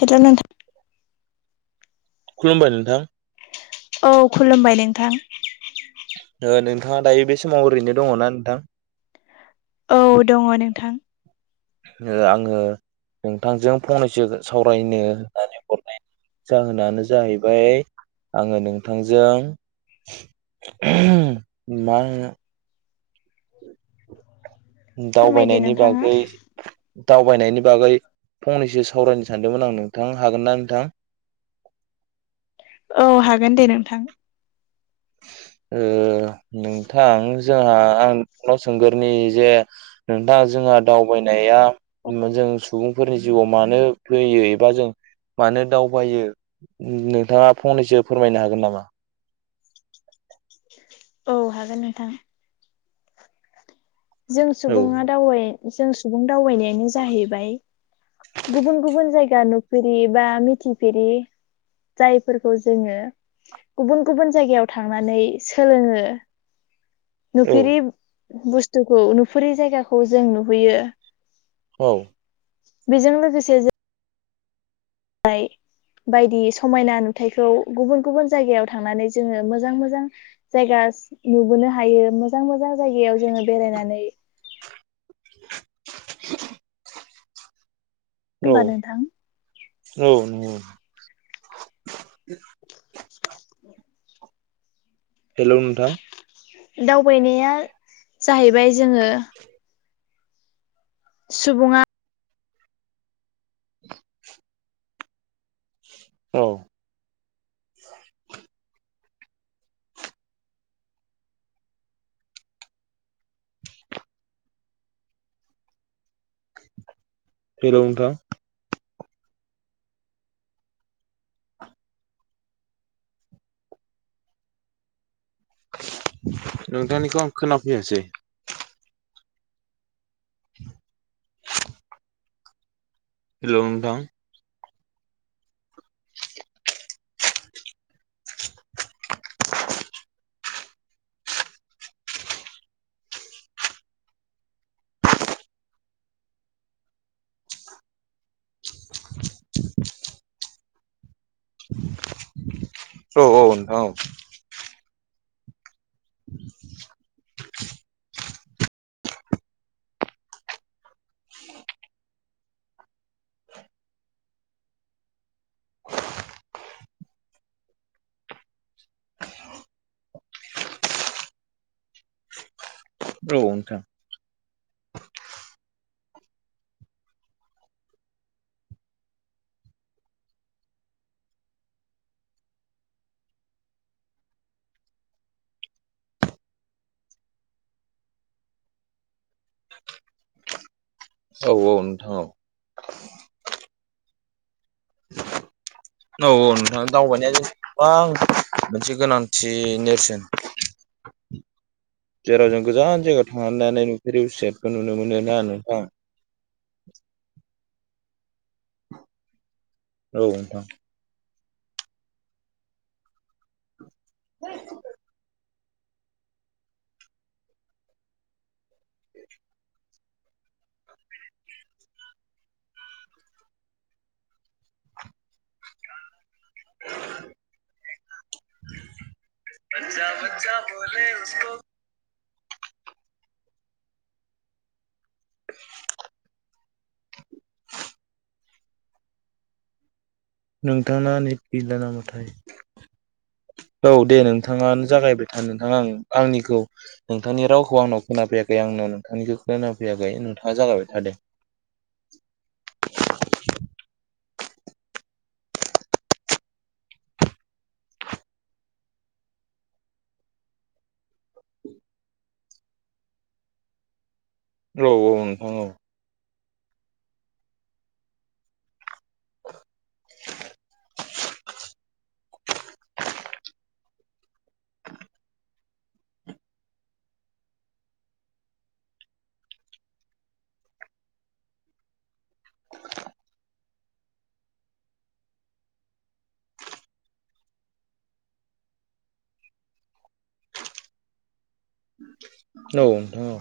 Hello नोंथां खुलुमबाय नोंथां औ खुलुमबाय नोंथां ओ नोंथाङा दायो बे समाव ओरैनो दङना नोंथां? औ दङ नोंथां ओ आङो नोंथांजों फंनैसो सावरायनो होननानै हरनाय जाहोनानो जाहैबाय आङो नोंथांजों माहो [inaudible] फोरमायदो दावबायनायनि नोंथाङा बागै दावबायनायनि बागै फंनैसो सावरायनो सानदोंमोन आं नोंथां हागोनना नोंथां? [inaudible] औ हागोन दे नोंथां ओ नोंथां जोंहा आं नोंथांनाव सोंगोरनि जे नोंथां जोंहा दावबायनाया ओम जों सुबुंफोरनि जिउआव मानो फैयो एबा जों मानो दावबायो ओ नोंथाङा फंनैसो फोरमायनो हागोन नामा? औ हागोन नोंथां। जों औ सुबुङा दावबाय जों सुबुं दावबायनायानो जाहैबाय गुबुन गुबुन जायगा नुफेरि बा मिथिफेरि जायफोरखौ जोङो गुबुन गुबुन जायगायाव थांनानै सोलोङो औ नुफेरै बुस्थुखौ नुफेरै जायगाखौ जों नुहैयो औ बेजों लोगोसे जों [unintelligible] हाय बायदि समायना नुथायखौ गुबुन गुबुन जायगायाव थांनानै जोङो मोजां मोजां जायगा नुबोनो हायो मोजां मोजां जायगायाव जोङो बेरायनानै [inaudible] औ होमबा नोंथां औ नंगौ। [inaudible] हेलौ नोंथां दावबायनाया जाहैबाय जोङो सुबुङा [inaudible] औ [unintelligible] रौ नोंथां नोंथांनिखौ आं खोनाफैयासै हेलौ' नोंथां [inaudible] औ औ नोंथां औ [inaudible] औ नोंथां औ औ नोंथां औ [inaudible] औ औ नोंथां दावबायनाया बा मोनसे गोनांथि नेरसोन [inaudible] जेराव जों गोजान जायगायाव थांनानै नुफेरि बेसादखौ नुनो मोनो ना नोंथां [inaudible] औ नोंथां [inaudible] [inaudible] [inaudible] [inaudible] नोंथाना नेट गैला नामाथाय औ दे नोंथाङानो जागायबाय था नोंथाङा आं आंनिखौ नोंथांनि रावखौ आंनाव खोनाफैयाखै आं आं नोंथांनिखौ खोना फैयाखै नोंथाङा जागाबाय था दे [inaudible] औ औ नोंथां औ औ नोंथां औ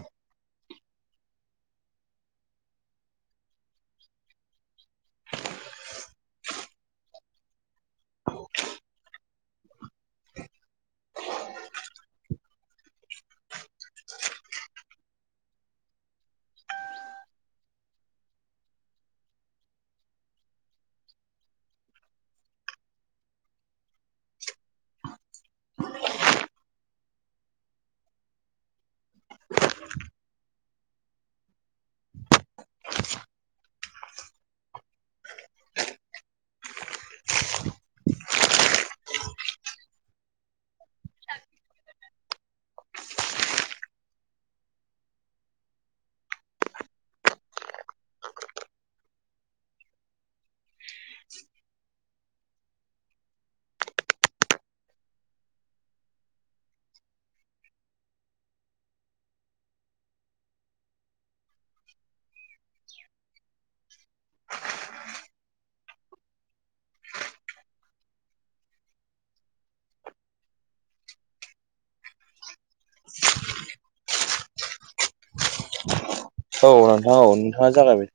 औ नोंथां औ नोंथाङा जागायबाय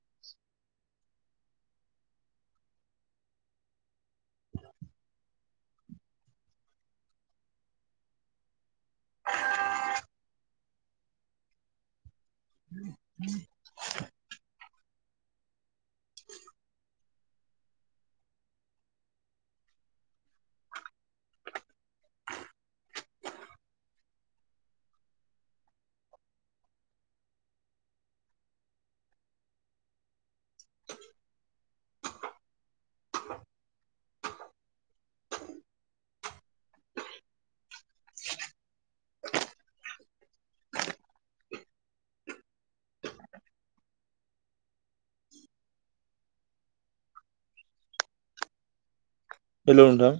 [inaudible] [inaudible] हेलौ नोंथां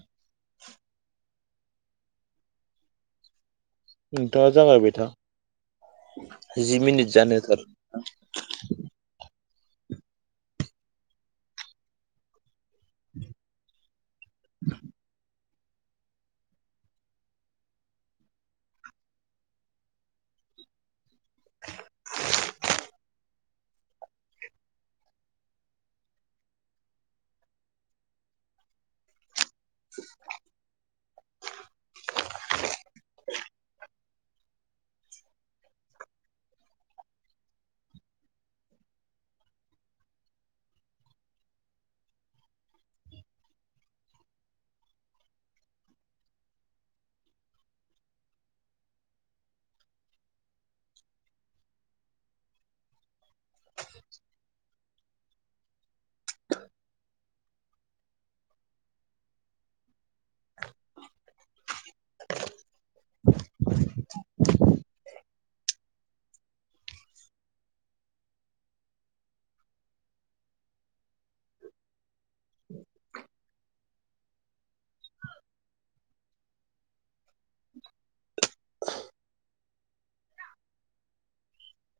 नोंथाङा जागायबाय था जि मिनिट जानो होथार